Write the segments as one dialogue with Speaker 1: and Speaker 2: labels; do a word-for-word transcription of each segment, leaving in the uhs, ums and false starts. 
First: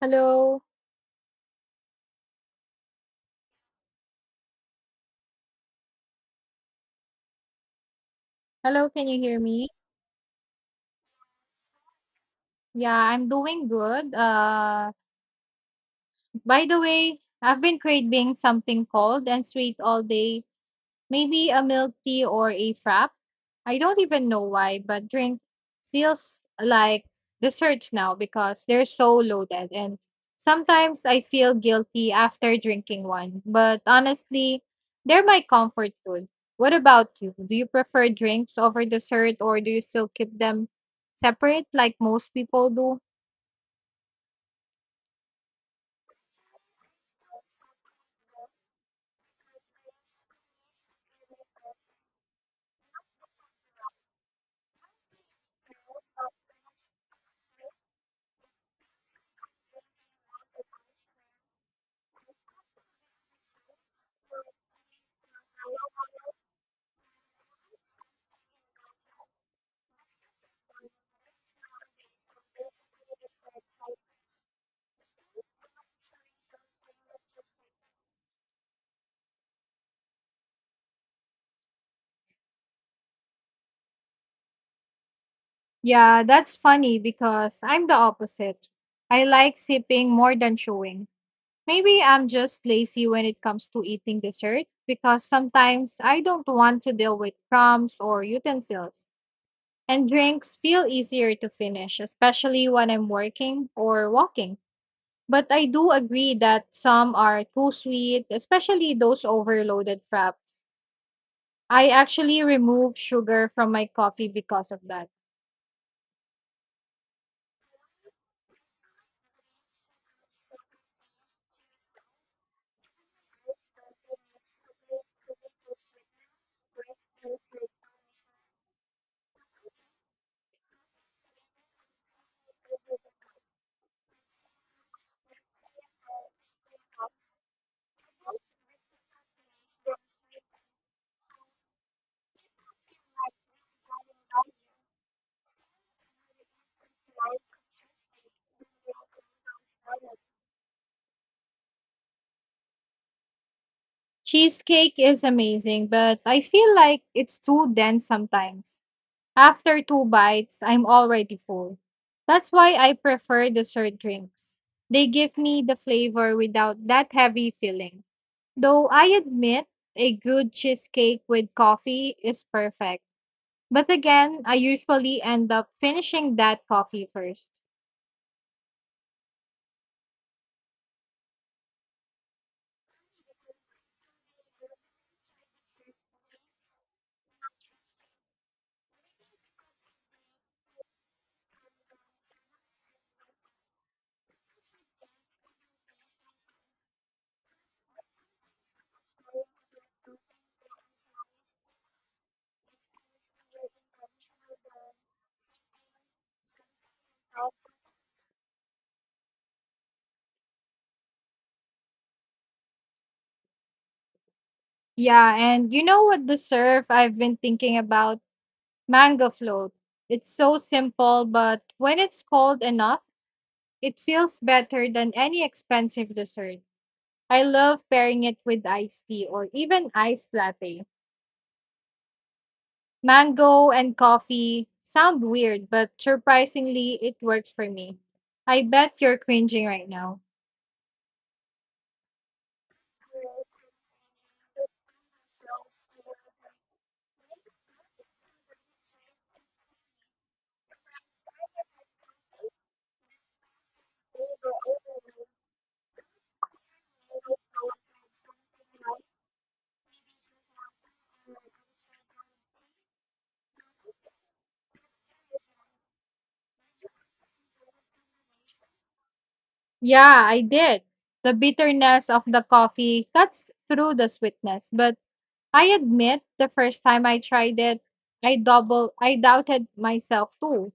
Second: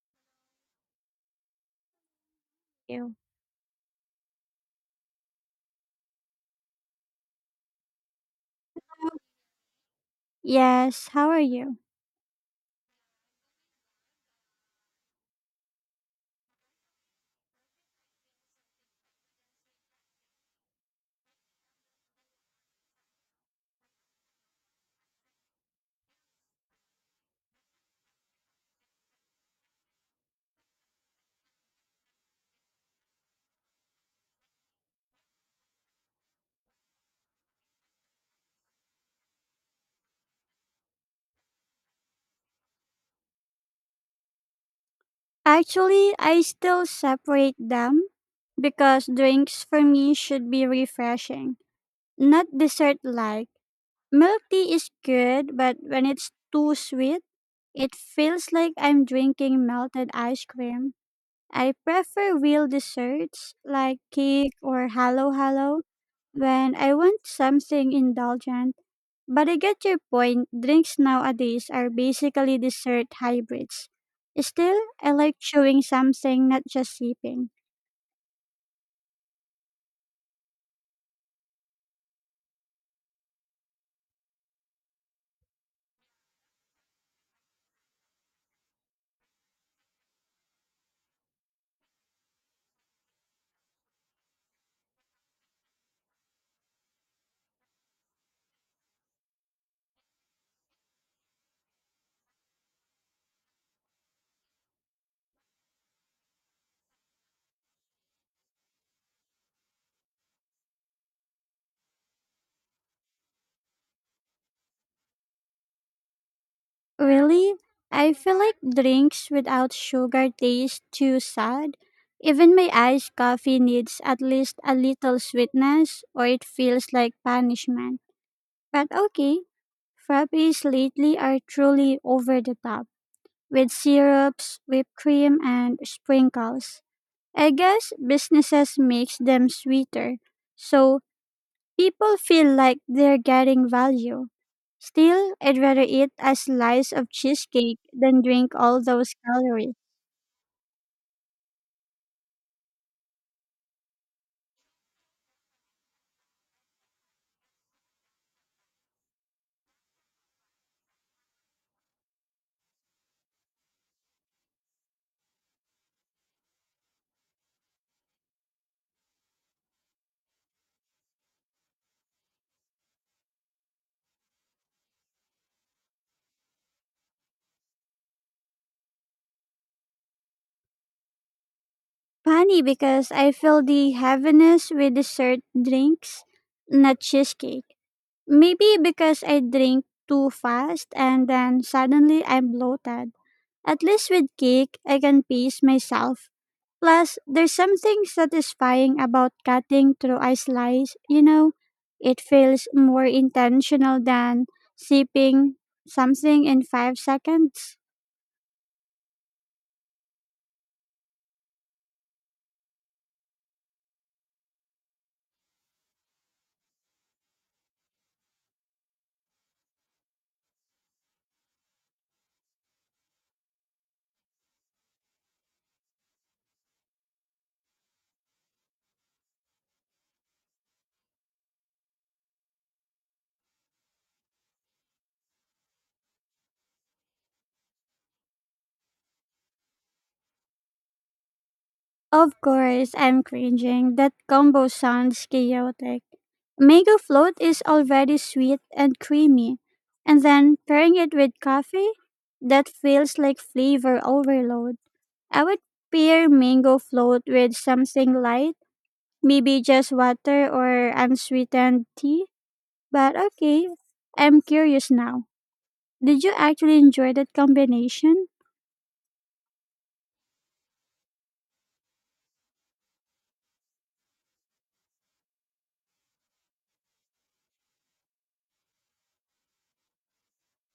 Speaker 1: Hello.
Speaker 2: You.
Speaker 1: Hello, can you hear me?
Speaker 2: Yes, how are you?
Speaker 1: Yeah, I'm doing good. Uh, by the way, I've been craving something cold and sweet all day. Maybe a milk tea or a frap. I don't even know why, but drink feels like desserts now because they're so loaded. And sometimes I feel guilty after drinking one. But honestly, they're my comfort food. What about you? Do you prefer drinks over dessert or do you still keep them separate like most people do?
Speaker 2: Actually, I still separate them because drinks for me should be refreshing, not dessert like. Milk tea is good, but when it's too sweet, it feels like I'm drinking melted ice cream. I prefer real desserts like cake or halo halo when I want something indulgent. But I get your point. Drinks nowadays are basically dessert hybrids. Still, I like chewing something, not just sipping.
Speaker 1: Yeah, that's funny because I'm the opposite. I like sipping more than chewing. Maybe I'm just lazy when it comes to eating dessert because sometimes I don't want to deal with crumbs or utensils. And drinks feel easier to finish, especially when I'm working or walking. But I do agree that some are too sweet, especially those overloaded fraps. I actually remove sugar from my coffee because of that.
Speaker 2: Really? I feel like drinks without sugar taste too sad. Even my iced coffee needs at least a little sweetness, or it feels like punishment. But okay, frappes lately are truly over the top, with syrups, whipped cream, and sprinkles. I guess businesses makes them sweeter, so people feel like they're getting value. Still, I'd rather eat a slice of cheesecake than drink all those calories.
Speaker 1: Cheesecake is amazing, but I feel like it's too dense sometimes. After two bites, I'm already full. That's why I prefer dessert drinks. They give me the flavor without that heavy feeling. Though I admit a good cheesecake with coffee is perfect. But again, I usually end up finishing that coffee first.
Speaker 2: Funny because I feel the heaviness with dessert drinks, not cheesecake. Maybe because I drink too fast and then suddenly I'm bloated. At least with cake, I can pace myself. Plus, there's something satisfying about cutting through a slice, you know? It feels more intentional than sipping something in five seconds.
Speaker 1: Yeah, and you know what dessert I've been thinking about? Mango float. It's so simple, but when it's cold enough, it feels better than any expensive dessert. I love pairing it with iced tea or even iced latte. Mango and coffee sound weird, but surprisingly, it works for me. I bet you're cringing right now.
Speaker 2: Of course, I'm cringing. That combo sounds chaotic. Mango float is already sweet and creamy, and then pairing it with coffee, that feels like flavor overload. I would pair mango float with something light. Maybe just water or unsweetened tea? But okay, I'm curious now. Did you actually enjoy that combination?
Speaker 1: Yeah, I did. The bitterness of the coffee cuts through the sweetness, but I admit the first time I tried it, I double I doubted myself too.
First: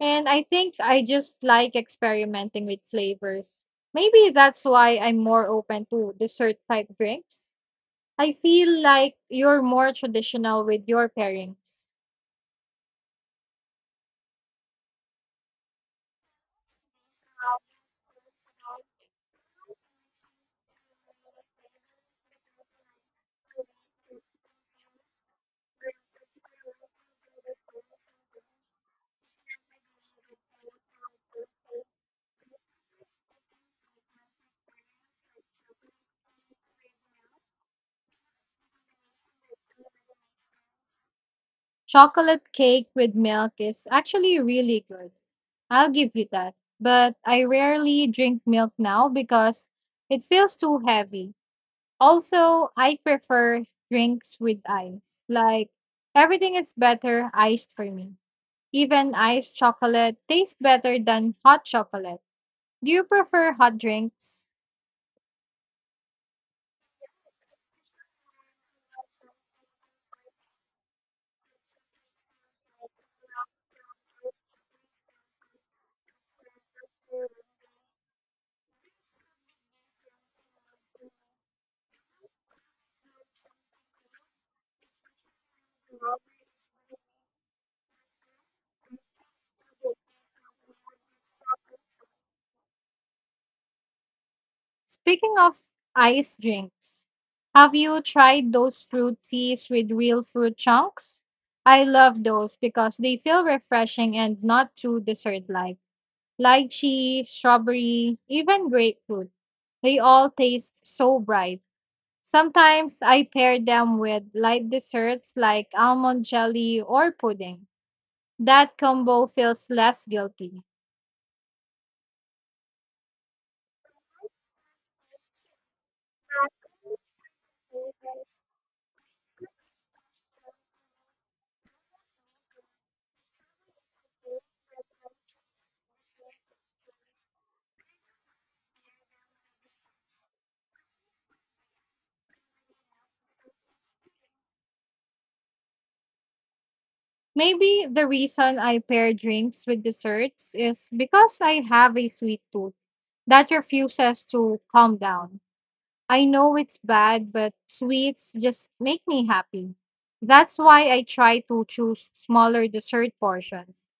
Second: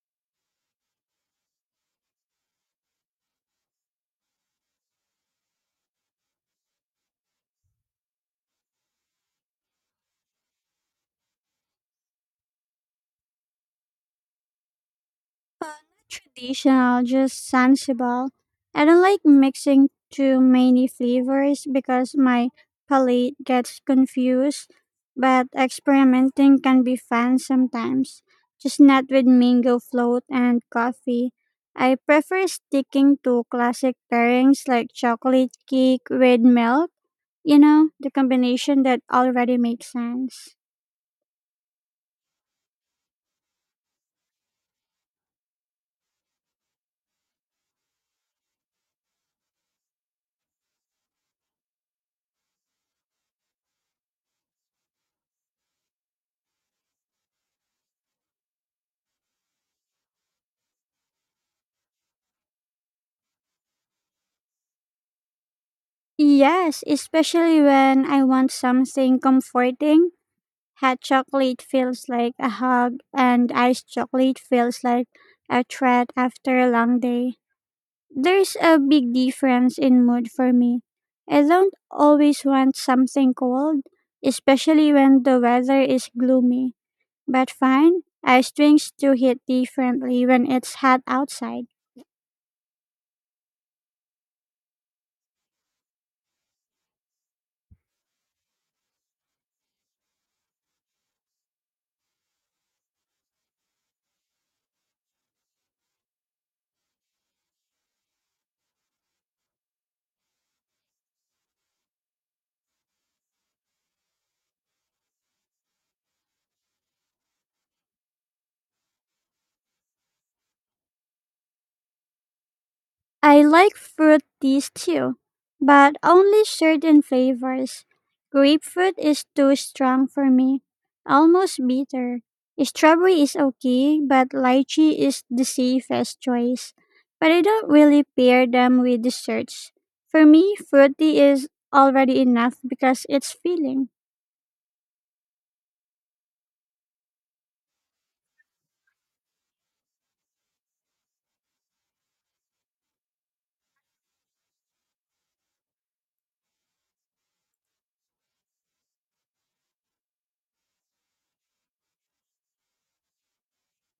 Speaker 1: And I think I just like experimenting with flavors. Maybe that's why I'm more open to dessert type drinks. I feel like you're more traditional with your pairings.
Speaker 2: Uh, not traditional, just sensible. I don't like mixing too many flavors because my palate gets confused, but experimenting can be fun sometimes. Just not with mango float and coffee. I prefer sticking to classic pairings like chocolate cake with milk. You know, the combination that already makes sense.
Speaker 1: Chocolate cake with milk is actually really good. I'll give you that. But I rarely drink milk now because it feels too heavy. Also, I prefer drinks with ice. Like everything is better iced for me. Even iced chocolate tastes better than hot chocolate. Do you prefer hot drinks?
Speaker 2: Yes, especially when I want something comforting. Hot chocolate feels like a hug, and iced chocolate feels like a treat after a long day. There's a big difference in mood for me. I don't always want something cold, especially when the weather is gloomy. But fine, iced drinks do hit differently when it's hot outside.
Speaker 1: Speaking of ice drinks, have you tried those fruit teas with real fruit chunks? I love those because they feel refreshing and not too dessert like. Lychee, strawberry, even grapefruit. They all taste so bright. Sometimes I pair them with light desserts like almond jelly or pudding. That combo feels less guilty.
Speaker 2: I like fruit teas too, but only certain flavors. Grapefruit is too strong for me, almost bitter. Strawberry is okay, but lychee is the safest choice. But I don't really pair them with desserts. For me, fruity is already enough because it's filling.
Speaker 1: Maybe the reason I pair drinks with desserts is because I have a sweet tooth that refuses to calm down. I know it's bad, but sweets just make me happy. That's why I try to choose smaller dessert portions.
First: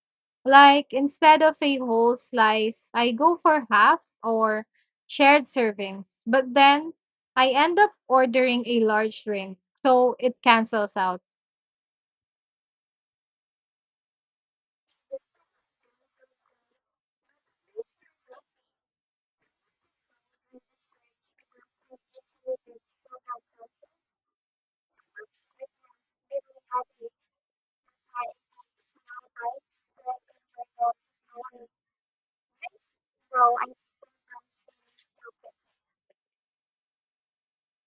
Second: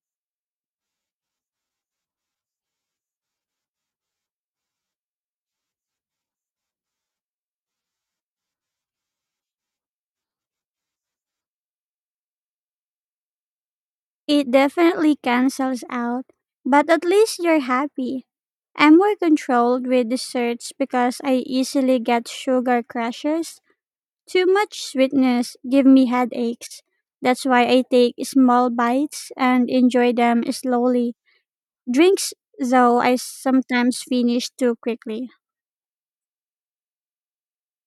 Speaker 1: Like instead of a whole slice, I go for half or shared servings. But then I end up ordering a large drink, so it cancels out.
Speaker 2: It definitely cancels out, but at least you're happy. I'm more controlled with desserts because I easily get sugar crashes. Too much sweetness give me headaches. That's why I take small bites and enjoy them slowly. Drinks, though, I sometimes finish too quickly.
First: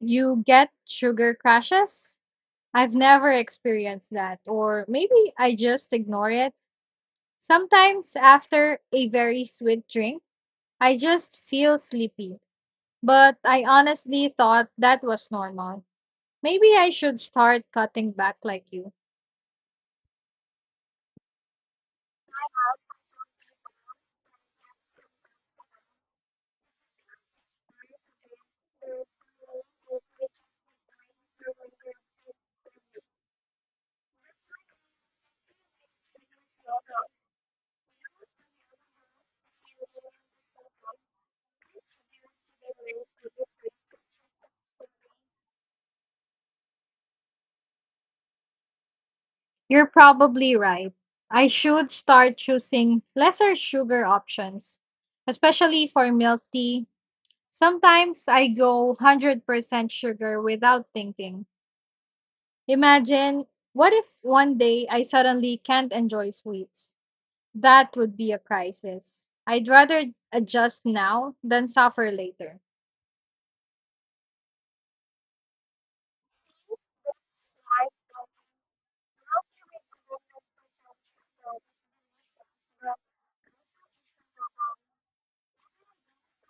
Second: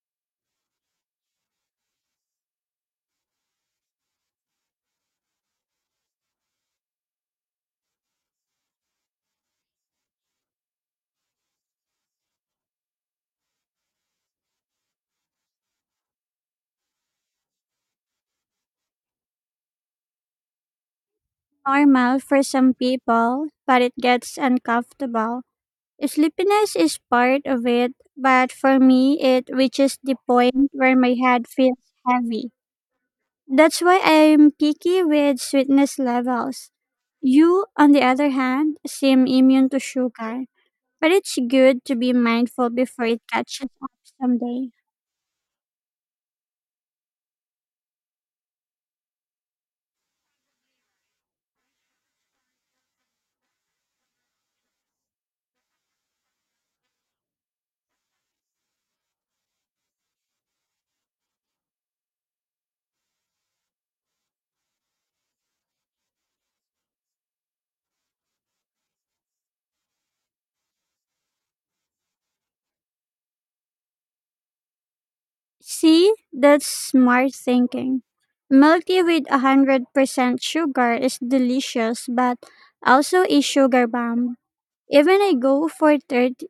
Speaker 1: You get sugar crashes? I've never experienced that, or maybe I just ignore it. Sometimes, after a very sweet drink, I just feel sleepy, but I honestly thought that was normal. Maybe I should start cutting back like you.
Speaker 2: Normal for some people, but it gets uncomfortable. Sleepiness is part of it, but for me, it reaches the point where my head feels heavy. That's why I'm picky with sweetness levels. You, on the other hand, seem immune to sugar, but it's good to be mindful before it catches up someday.
Speaker 1: You're probably right. I should start choosing lesser sugar options, especially for milk tea. Sometimes I go one hundred percent sugar without thinking. Imagine what if one day I suddenly can't enjoy sweets? That would be a crisis. I'd rather adjust now than suffer later.
Speaker 2: See, that's smart thinking. Milk tea with one hundred percent sugar is delicious, but also a sugar bomb. Even I go for thirty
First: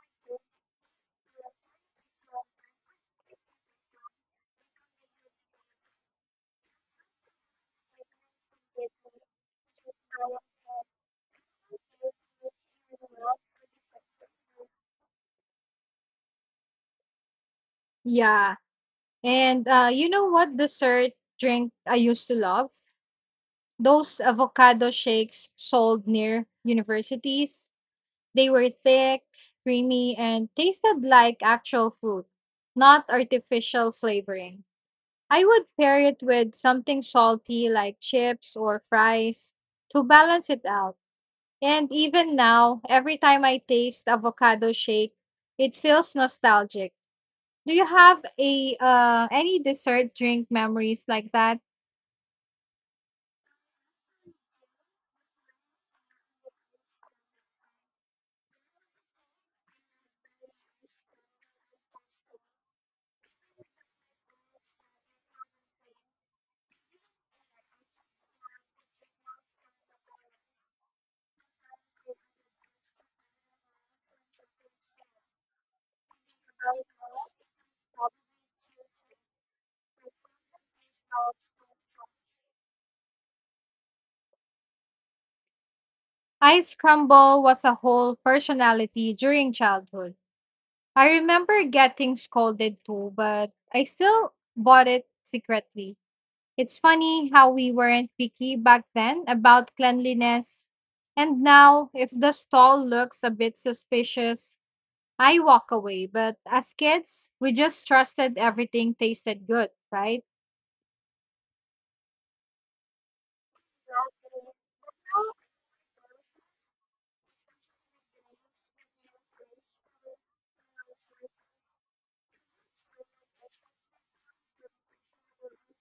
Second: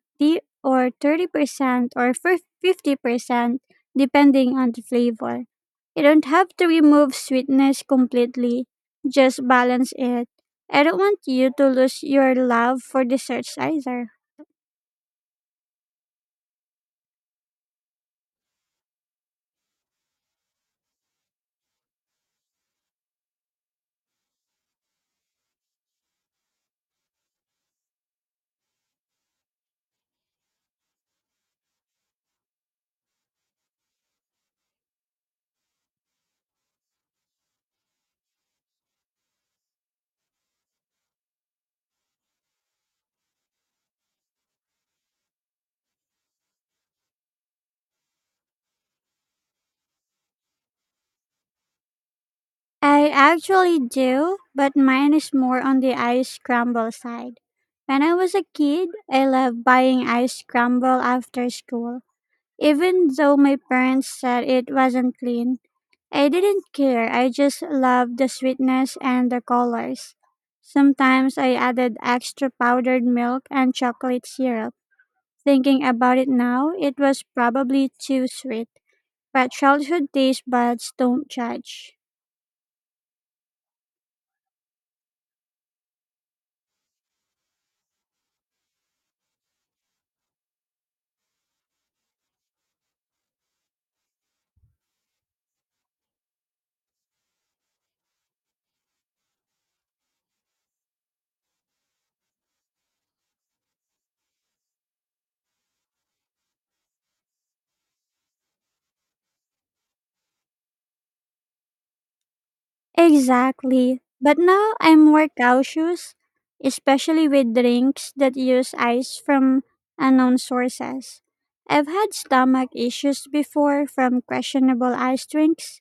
Speaker 2: or thirty percent or fif- fifty percent depending on the flavor. You don't have to remove sweetness completely, just balance it. I don't want you to lose your love for desserts either.
Speaker 1: Yeah. And uh, you know what dessert drink I used to love? Those avocado shakes sold near universities. They were thick, creamy, and tasted like actual fruit, not artificial flavoring. I would pair it with something salty like chips or fries to balance it out. And even now, every time I taste avocado shake, it feels nostalgic. Do you have a uh, any dessert drink memories like that?
Speaker 2: I actually do, but mine is more on the ice scramble side. When I was a kid, I loved buying ice scramble after school, even though my parents said it wasn't clean. I didn't care. I just loved the sweetness and the colors. Sometimes I added extra powdered milk and chocolate syrup. Thinking about it now, it was probably too sweet. But childhood taste buds don't judge.
Speaker 1: Ice crumble was a whole personality during childhood. I remember getting scolded too, but I still bought it secretly. It's funny how we weren't picky back then about cleanliness. And now, if the stall looks a bit suspicious, I walk away. But as kids, we just trusted everything tasted good, right?
Speaker 2: Exactly. But now I'm more cautious, especially with drinks that use ice from unknown sources. I've had stomach issues before from questionable ice drinks.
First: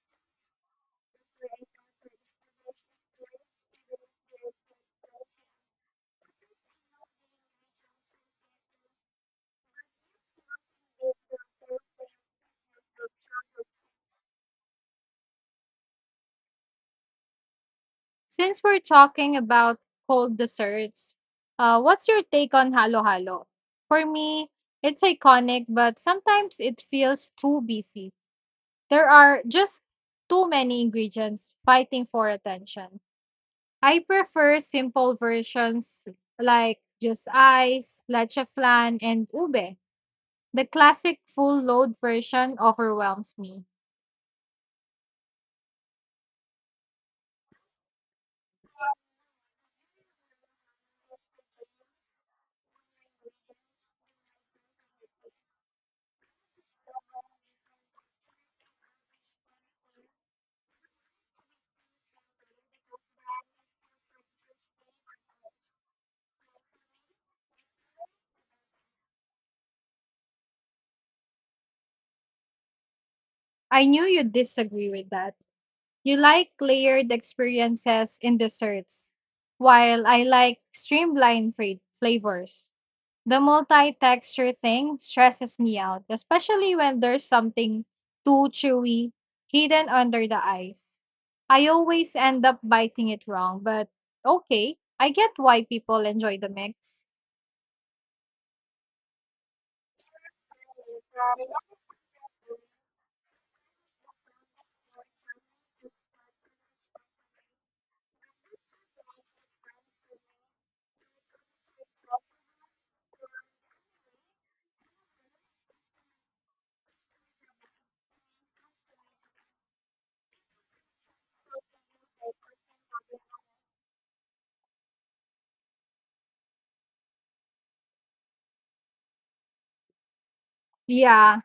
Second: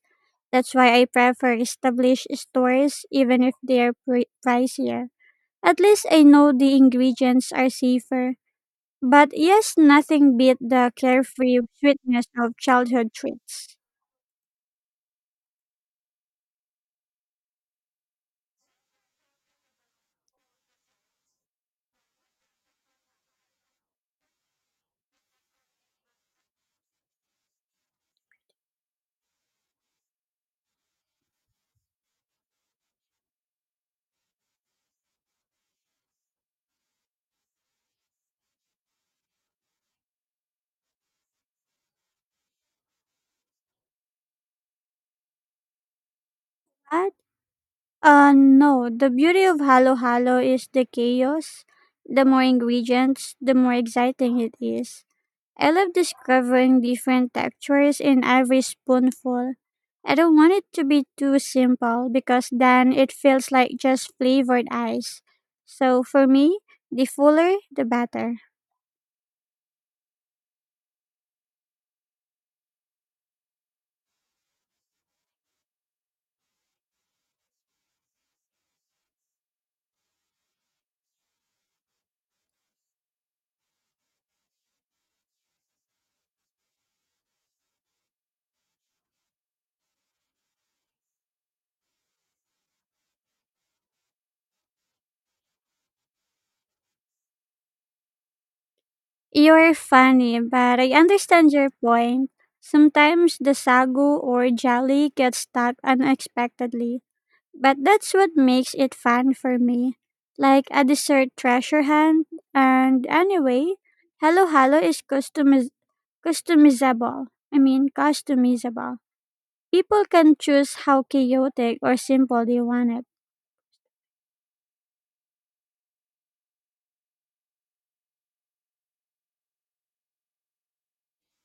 Speaker 2: That's why I prefer established stores even if they're pri pricier. At least I know the ingredients are safer. But yes, nothing beat the carefree sweetness of childhood treats.
Speaker 1: Since we're talking about cold desserts, uh, what's your take on halo halo? For me, it's iconic, but sometimes it feels too busy. There are just too many ingredients fighting for attention. I prefer simple versions like just ice, leche flan, and ube. The classic full load version overwhelms me.
Speaker 2: But uh no, the beauty of halo halo is the chaos. The more ingredients, the more exciting it is. I love discovering different textures in every spoonful. I don't want it to be too simple because then it feels like just flavored ice. So for me, the fuller, the better.
Speaker 1: I knew you'd disagree with that. You like layered experiences in desserts, while I like streamlined fra- flavors. The multi-texture thing stresses me out, especially when there's something too chewy hidden under the ice. I always end up biting it wrong, but okay, I get why people enjoy the mix.
Speaker 2: You're funny, but I understand your point. Sometimes the sagu or jelly gets stuck unexpectedly, but that's what makes it fun for me. Like a dessert treasure hunt. And anyway, Hello Hello is customiz- customizable. I mean, customizable. People can choose how chaotic or simple they want it.
Speaker 1: Yeah,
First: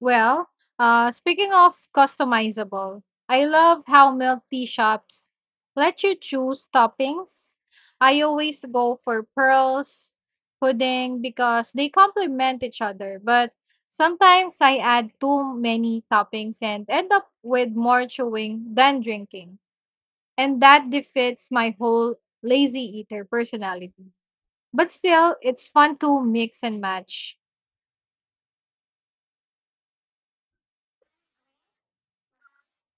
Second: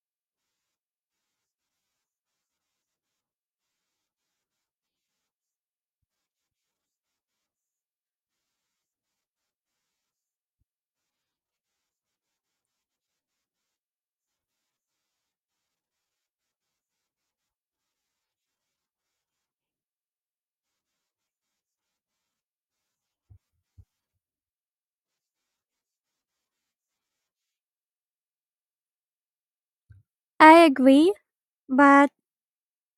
Speaker 1: Well, uh, speaking of customizable, I love how milk tea shops let you choose toppings. I always go for pearls, pudding because they complement each other. But sometimes I add too many toppings and end up with more chewing than drinking. And that defeats my whole lazy eater personality. But still, it's fun to mix and match.
Speaker 2: I agree, but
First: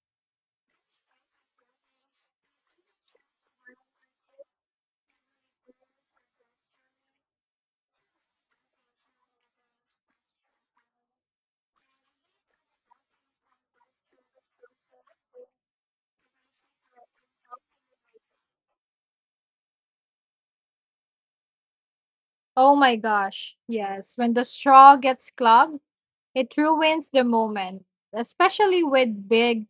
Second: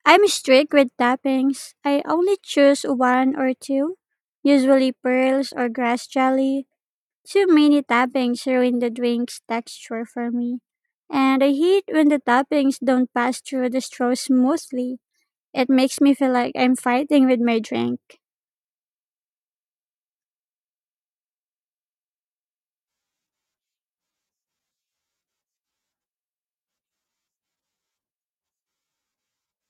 Speaker 2: I'm strict with toppings. I only choose one or two, usually pearls or grass jelly. Too many toppings ruin the drink's texture for me. And I hate when the toppings don't pass through the straw smoothly. It makes me feel like I'm fighting with my drink.
Speaker 1: Oh my gosh, yes. When the straw gets clogged, it ruins the moment, especially with big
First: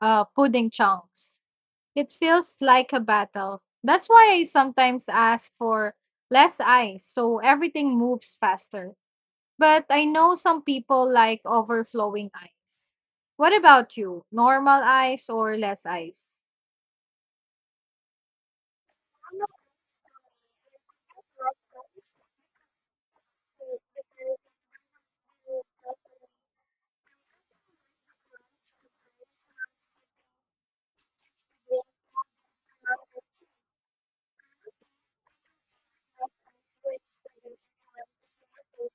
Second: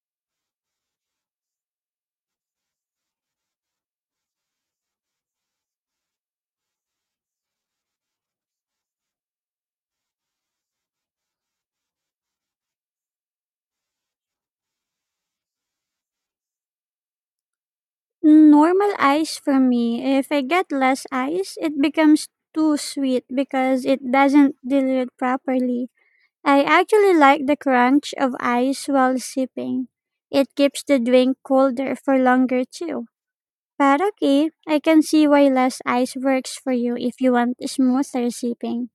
Speaker 1: uh, pudding chunks. It feels like a battle. That's why I sometimes ask for less ice so everything moves faster. But I know some people like overflowing ice. What about you? Normal ice or less ice?
Speaker 2: Normal ice for me. If I get less ice, it becomes too sweet because it doesn't dilute properly. I actually like the crunch of ice while sipping. It keeps the drink colder for longer too. But okay, I can see why less ice works for you if you want smoother sipping.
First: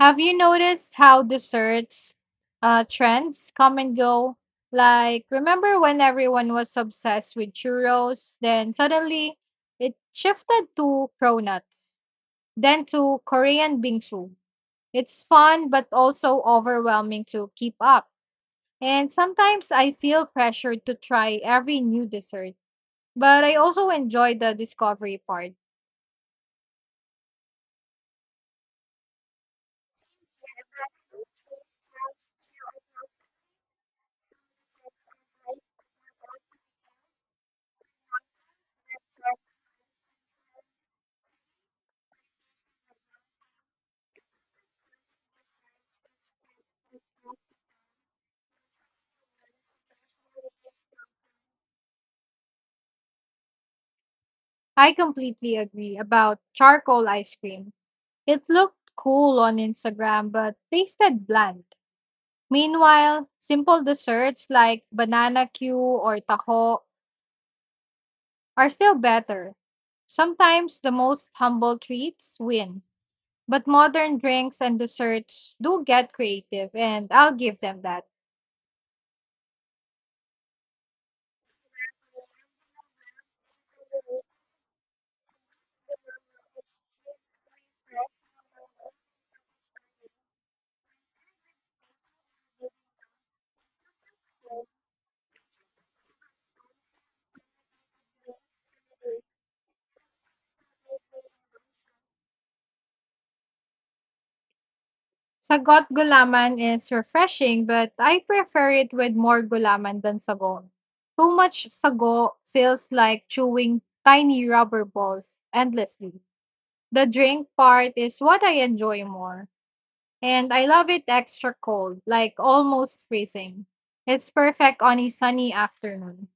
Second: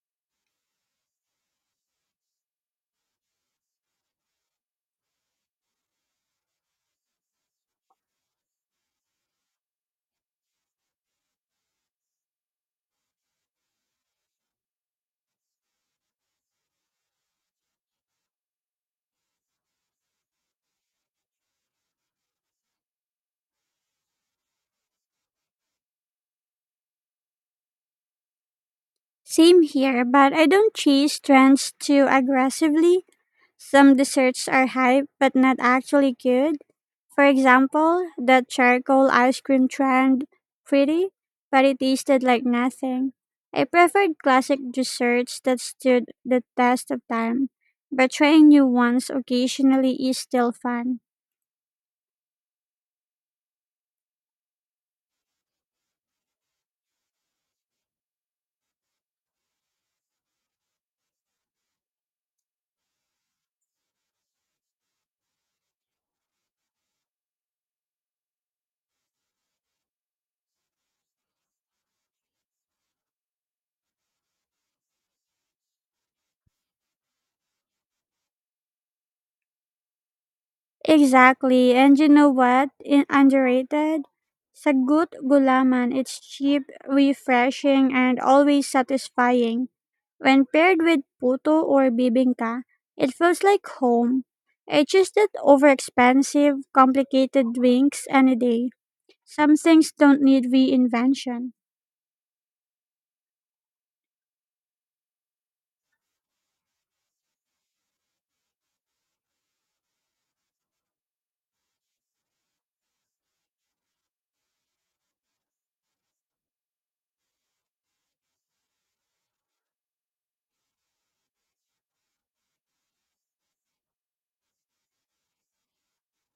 Speaker 1: Have you noticed how desserts uh, trends come and go? Like, remember when everyone was obsessed with churros? Then suddenly it shifted to cronuts, then to Korean bingsu. It's fun, but also overwhelming to keep up. And sometimes I feel pressured to try every new dessert, but I also enjoy the discovery part.
Speaker 2: Same here, but I don't chase trends too aggressively. Some desserts are hype but not actually good. For example, the charcoal ice cream trend, pretty, but it tasted like nothing. I preferred classic desserts that stood the test of time, but trying new ones occasionally is still fun.
Speaker 1: I completely agree about charcoal ice cream. It looked cool on Instagram but tasted bland. Meanwhile, simple desserts like banana Q or taho are still better. Sometimes the most humble treats win, but modern drinks and desserts do get creative, and I'll give them that.
Speaker 2: Exactly. And you know what? In underrated? Sagut gulaman. It's cheap, refreshing, and always satisfying. When paired with puto or bibingka, it feels like home. It's just that overexpensive, complicated drinks any day. Some things don't need reinvention.
Speaker 1: Sagot gulaman is refreshing, but I prefer it with more gulaman than sagon. Too much sago feels like chewing tiny rubber balls endlessly. The drink part is what I enjoy more, and I love it extra cold, like almost freezing. It's perfect on a sunny afternoon.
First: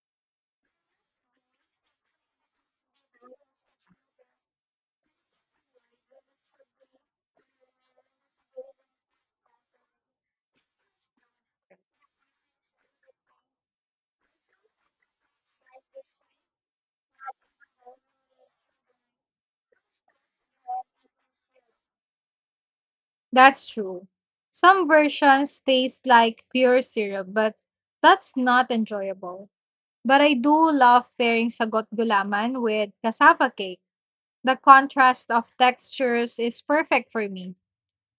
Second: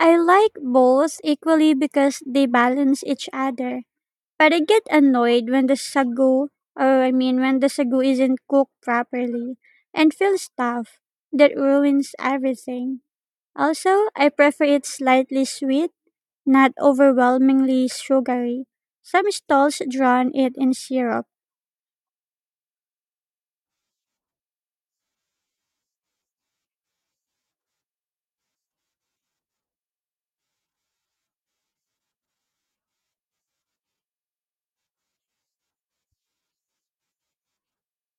Speaker 2: I like both equally because they balance each other. But I get annoyed when the sagu, or I mean, when the sagu isn't cooked properly and feels tough. That ruins everything. Also, I prefer it slightly sweet, not overwhelmingly sugary. Some stalls drown it in syrup.
Speaker 1: That's true. Some versions taste like pure syrup, but that's not enjoyable. But I do love pairing sagot gulaman with cassava cake. The contrast of textures is perfect for me.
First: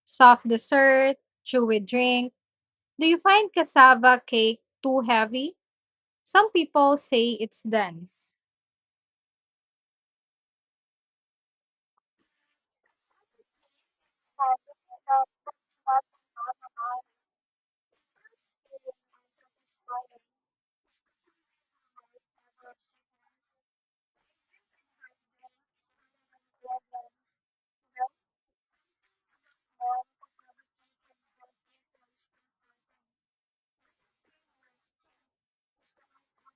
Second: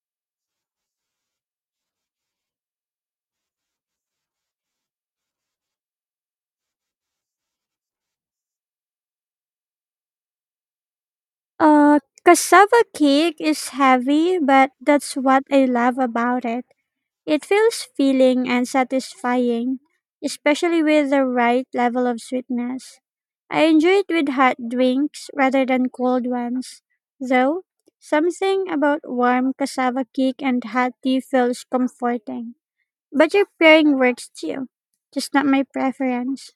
Speaker 1: Soft dessert, chewy drink. Do you find cassava cake too heavy? Some people say it's dense.
Speaker 2: Uh, cassava cake is heavy, but that's what I love about it. It feels filling and satisfying, especially with the right level of sweetness. I enjoy it with hot drinks rather than cold ones. Though, something about warm cassava cake and hot tea feels comforting. But your pairing works too, just not my preference.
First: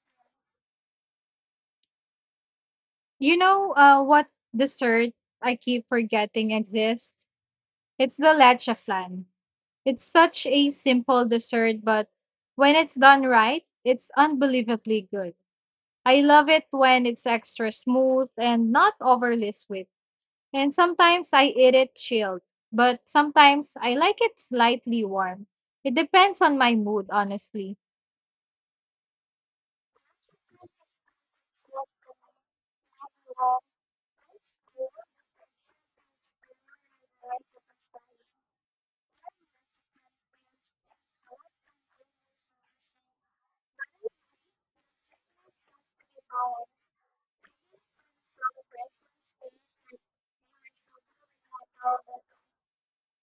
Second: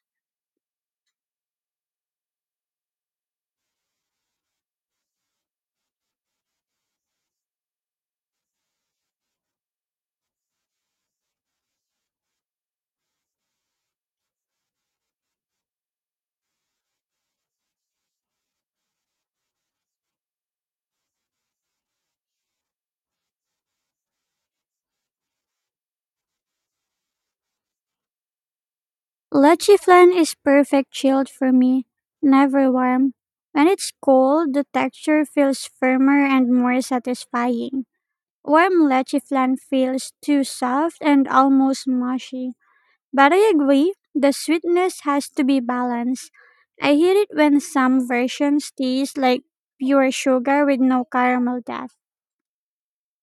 Speaker 1: You know uh, what dessert I keep forgetting exists? It's the leche flan. It's such a simple dessert, but when it's done right, it's unbelievably good. I love it when it's extra smooth and not overly sweet. And sometimes I eat it chilled, but sometimes I like it slightly warm. It depends on my mood, honestly.
Speaker 2: Leche flan is perfect chilled for me, never warm. When it's cold, the texture feels firmer and more satisfying. Warm leche flan feels too soft and almost mushy. But I agree, the sweetness has to be balanced. I hate it when some versions taste like pure sugar with no caramel depth.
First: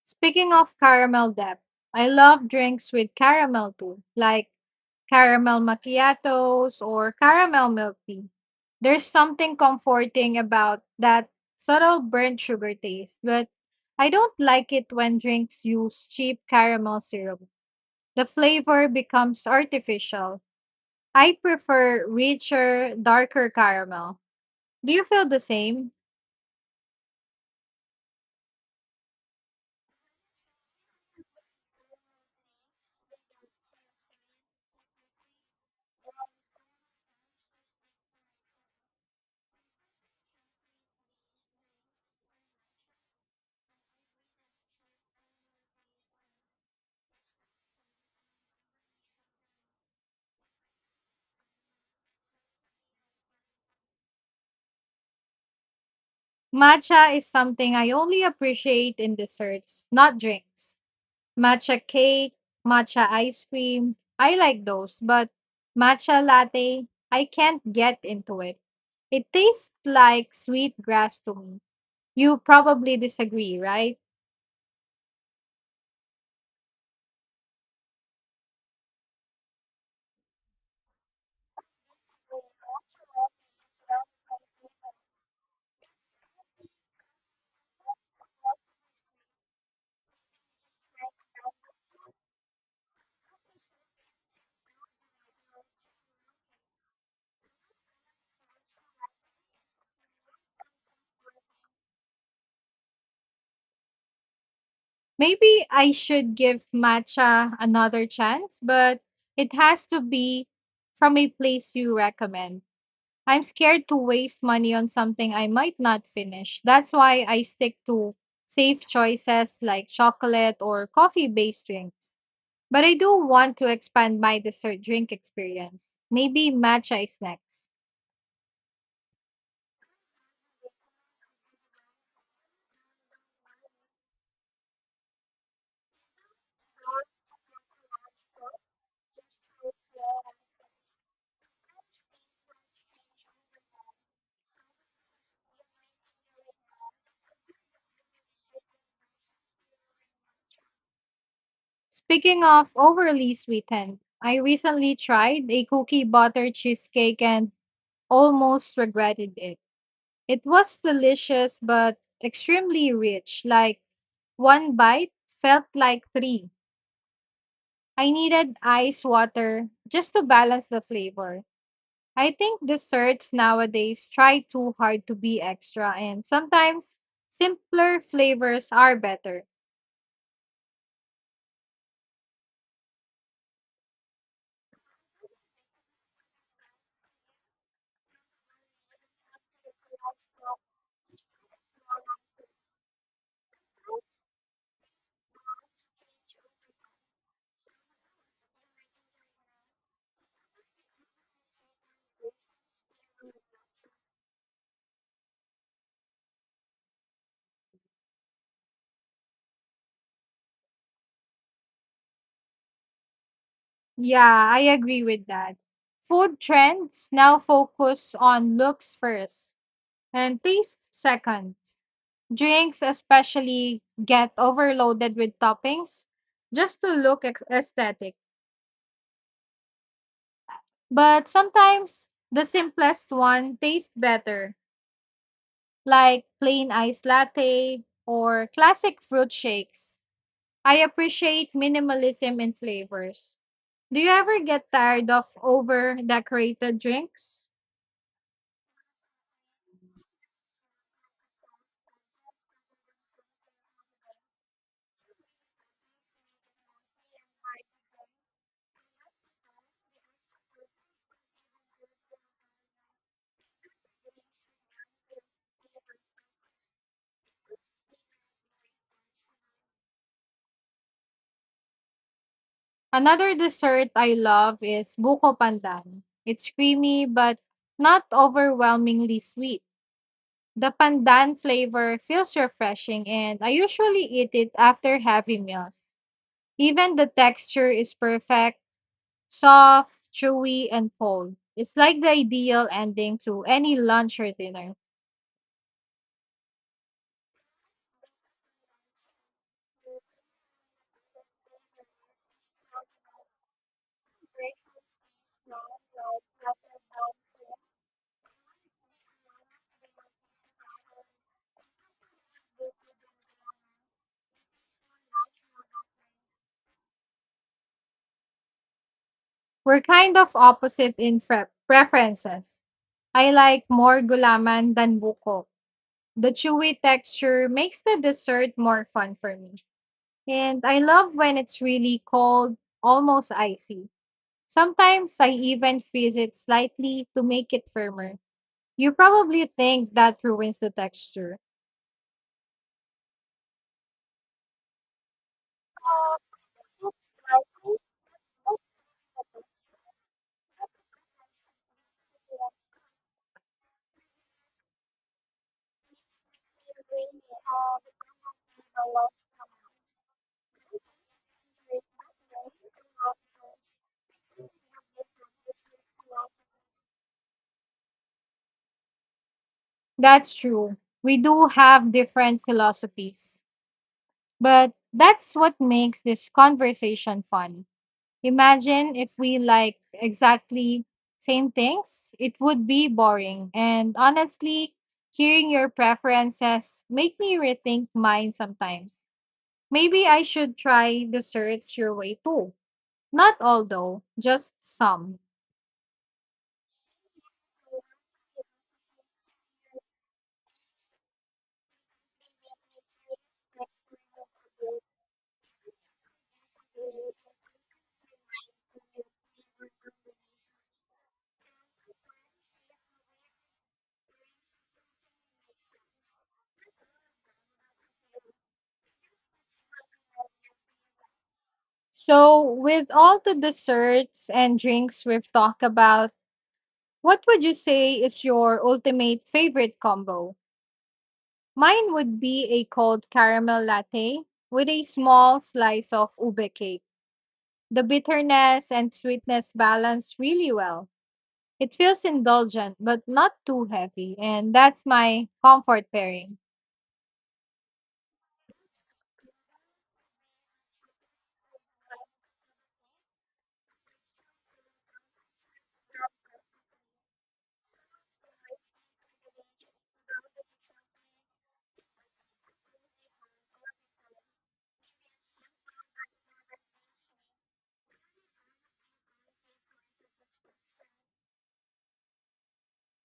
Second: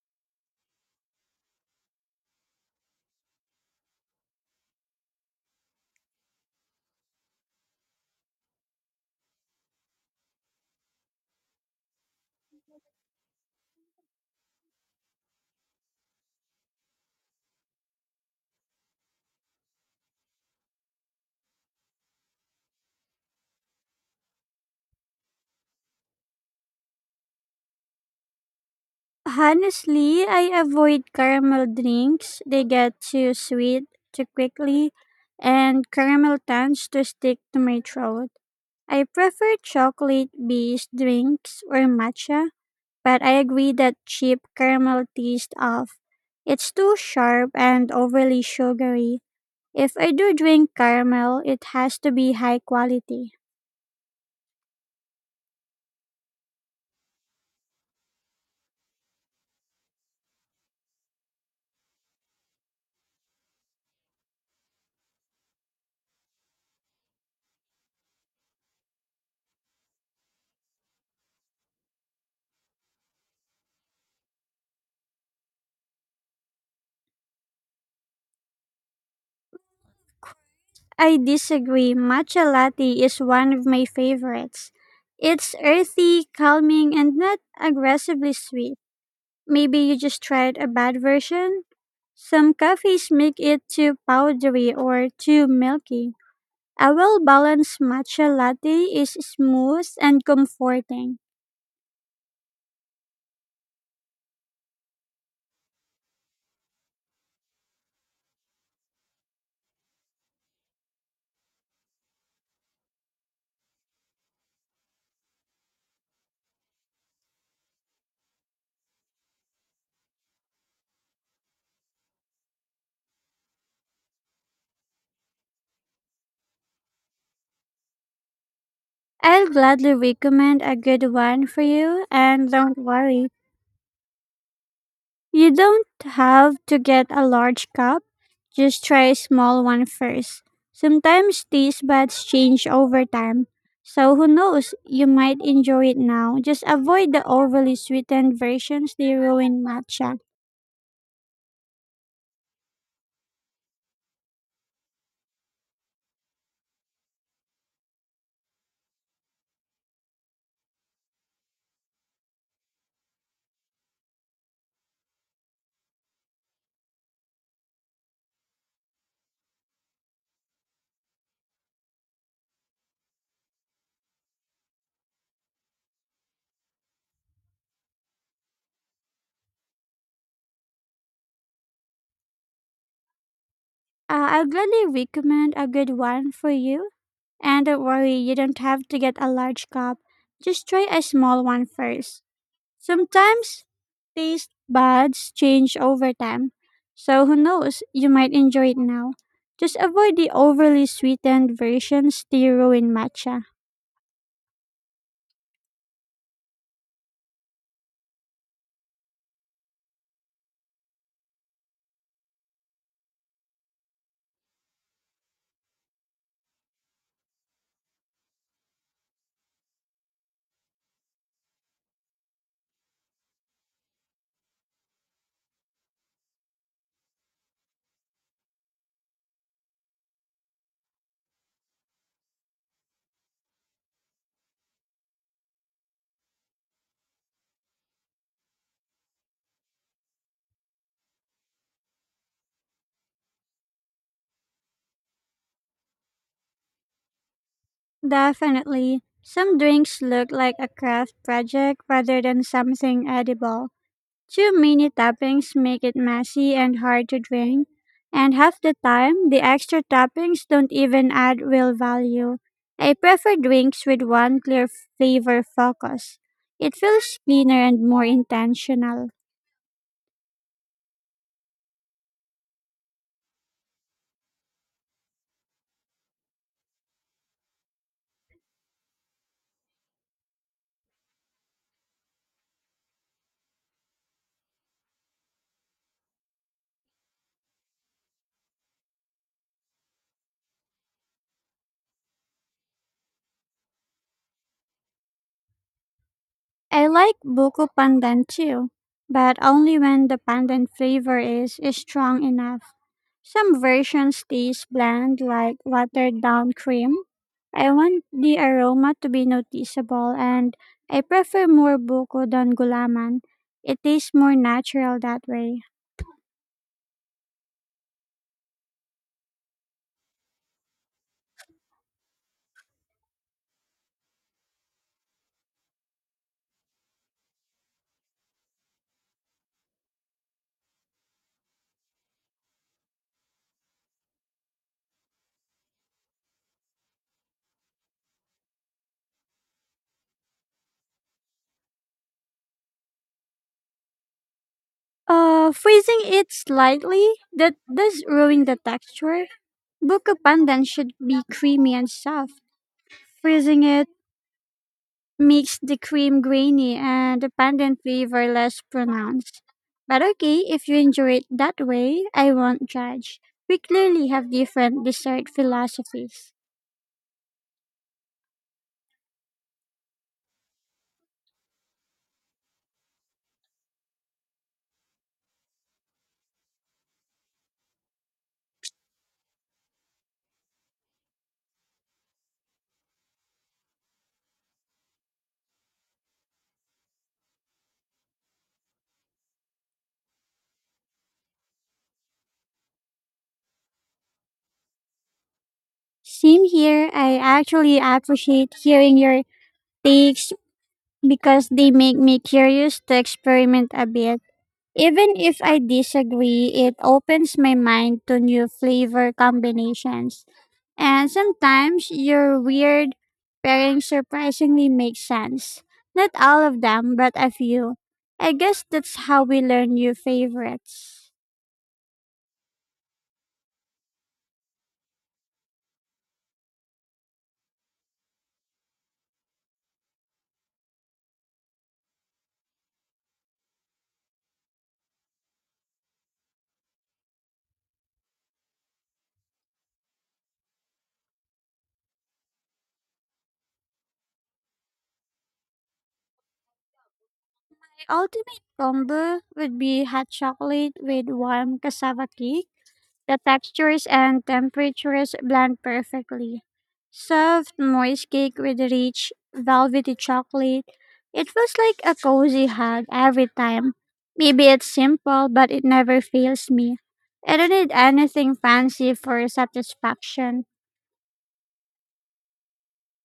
Speaker 1: Speaking of caramel depth, I love drinks with caramel too, like caramel macchiatos or caramel milk tea. There's something comforting about that subtle burnt sugar taste, but I don't like it when drinks use cheap caramel syrup. The flavor becomes artificial. I prefer richer, darker caramel. Do you feel the same?
Speaker 2: Honestly, I avoid caramel drinks. They get too sweet too quickly, and caramel tends to stick to my throat. I prefer chocolate based drinks or matcha, but I agree that cheap caramel taste of it's too sharp and overly sugary. If I do drink caramel, it has to be high quality.
Speaker 1: Matcha is something I only appreciate in desserts, not drinks. Matcha cake, matcha ice cream, I like those, but matcha latte, I can't get into it. It tastes like sweet grass to me. You probably disagree, right?
Speaker 2: I disagree. Matcha latte is one of my favorites. It's earthy, calming, and not aggressively sweet. Maybe you just tried a bad version? Some coffees make it too powdery or too milky. A well balanced matcha latte is smooth and comforting.
Speaker 1: Maybe I should give matcha another chance, but it has to be from a place you recommend. I'm scared to waste money on something I might not finish. That's why I stick to safe choices like chocolate or coffee based drinks. But I do want to expand my dessert drink experience. Maybe matcha is next.
Speaker 2: I'll gladly recommend a good one for you, and don't worry, you don't have to get a large cup. Just try a small one first. Sometimes these baths change over time, so who knows, you might enjoy it now. Just avoid the overly sweetened versions, they ruin matcha.
Speaker 1: Speaking of overly sweetened, I recently tried a cookie butter cheesecake and almost regretted it. It was delicious but extremely rich. Like one bite felt like three. I needed ice water just to balance the flavor. I think desserts nowadays try too hard to be extra, and sometimes simpler flavors are better.
Speaker 2: Uh, I'll gladly recommend a good one for you, and don't worry, you don't have to get a large cup. Just try a small one first. Sometimes taste buds change over time, so who knows, you might enjoy it now. Just avoid the overly sweetened versions they ruin matcha.
Speaker 1: Yeah, I agree with that. Food trends now focus on looks first and taste second. Drinks, especially, get overloaded with toppings just to look ex- aesthetic. But sometimes the simplest one tastes better, like plain iced latte or classic fruit shakes. I appreciate minimalism in flavors. Do you ever get tired of over decorated drinks?
Speaker 2: Definitely, some drinks look like a craft project rather than something edible. Too many toppings make it messy and hard to drink, and half the time, the extra toppings don't even add real value. I prefer drinks with one clear flavor focus. It feels cleaner and more intentional.
Speaker 1: Another dessert I love is buko pandan. It's creamy but not overwhelmingly sweet. The pandan flavor feels refreshing and I usually eat it after heavy meals. Even the texture is perfect, soft, chewy, and full. It's like the ideal ending to any lunch or dinner.
Speaker 2: I like buko pandan too, but only when the pandan flavor is, is strong enough. Some versions taste bland like watered down cream. I want the aroma to be noticeable and I prefer more buko than gulaman. It tastes more natural that way.
Speaker 1: We're kind of opposite in pre- preferences. I like more gulaman than buko. The chewy texture makes the dessert more fun for me. And I love when it's really cold, almost icy. Sometimes I even freeze it slightly to make it firmer. You probably think that ruins the texture.
Speaker 2: Uh, freezing it slightly, that does ruin the texture. Buko pandan should be creamy and soft. Freezing it makes the cream grainy and the pandan flavor less pronounced. But okay, if you enjoy it that way, I won't judge. We clearly have different dessert philosophies.
Speaker 1: That's true. We do have different philosophies. But that's what makes this conversation fun. Imagine if we like exactly same things, it would be boring. And honestly, hearing your preferences make me rethink mine sometimes. Maybe I should try desserts your way too. Not all though, just some.
Speaker 2: Same here, I actually appreciate hearing your takes because they make me curious to experiment a bit. Even if I disagree, it opens my mind to new flavor combinations. And sometimes your weird pairings surprisingly make sense. Not all of them, but a few. I guess that's how we learn new favorites.
Speaker 1: So, with all the desserts and drinks we've talked about, what would you say is your ultimate favorite combo? Mine would be a cold caramel latte with a small slice of ube cake. The bitterness and sweetness balance really well. It feels indulgent but not too heavy, and that's my comfort pairing.
Speaker 2: My ultimate combo would be hot chocolate with warm cassava cake. The textures and temperatures blend perfectly. Soft, moist cake with rich, velvety chocolate. It feels like a cozy hug every time. Maybe it's simple, but it never fails me. I don't need anything fancy for satisfaction.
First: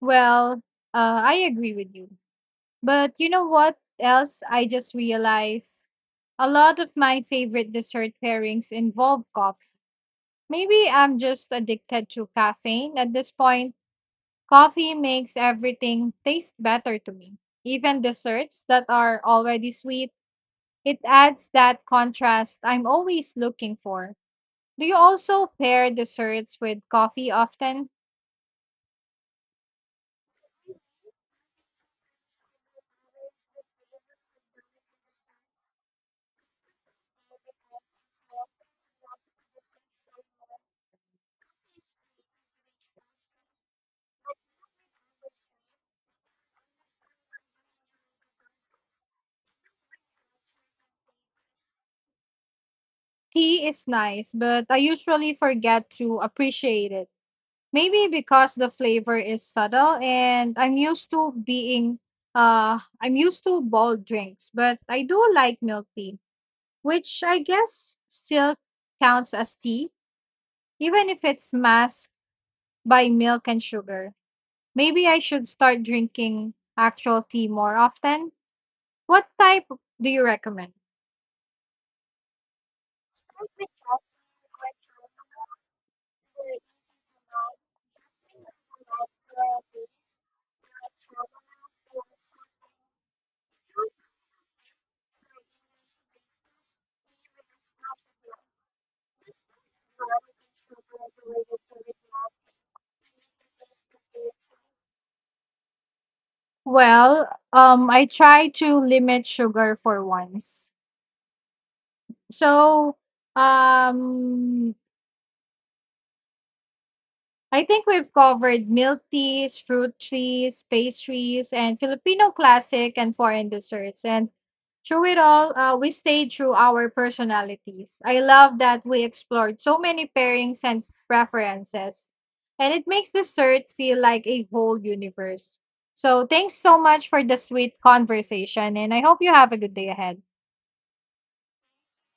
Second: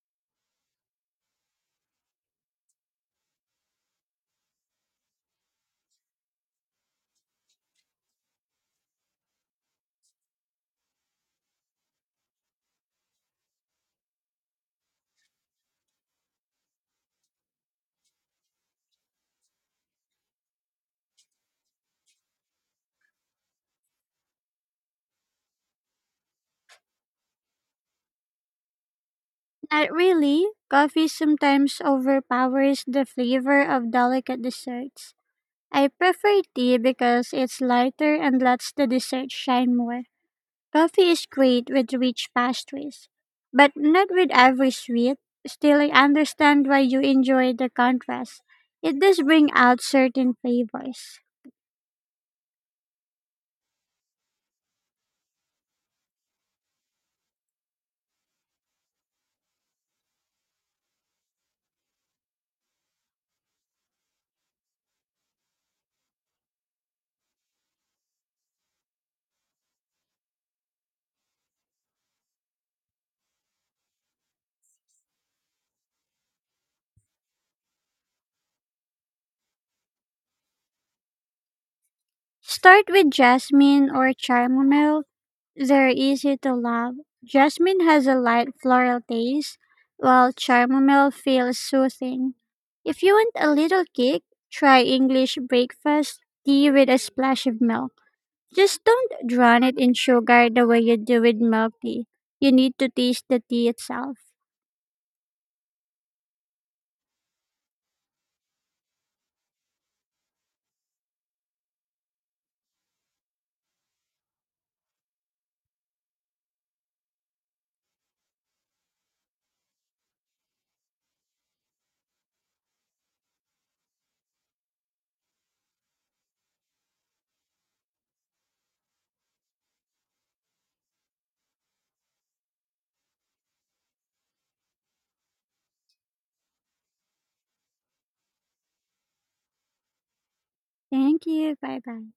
Speaker 1: Well, uh, I agree with you. But you know what else I just realized? A lot of my favorite dessert pairings involve coffee. Maybe I'm just addicted to caffeine at this point. Coffee makes everything taste better to me. Even desserts that are already sweet, it adds that contrast I'm always looking for. Do you also pair desserts with coffee often?
Speaker 2: Not really. Coffee sometimes overpowers the flavor of delicate desserts. I prefer tea because it's lighter and lets the dessert shine more. Coffee is great with rich pastries, but not with every sweet. Still, I understand why you enjoy the contrast. It does bring out certain flavors.
Speaker 1: Tea is nice, but I usually forget to appreciate it. Maybe because the flavor is subtle and I'm used to being uh I'm used to bold drinks, but I do like milk tea, which I guess still counts as tea even if it's masked by milk and sugar. Maybe I should start drinking actual tea more often. What type do you recommend?
Speaker 2: Start with jasmine or chamomile. They're easy to love. Jasmine has a light floral taste, while chamomile feels soothing. If you want a little kick, try English breakfast tea with a splash of milk. Just don't drown it in sugar the way you do with milk tea. You need to taste the tea itself.
Speaker 1: Well, um, I try to limit sugar for once. So, um, I think we've covered milk teas, fruit trees, pastries, and Filipino classic and foreign desserts. And through it all, uh, we stayed true our personalities. I love that we explored so many pairings and preferences. And it makes dessert feel like a whole universe. So thanks so much for the sweet conversation. And I hope you have a good day ahead.
Speaker 2: Thank you. Bye bye.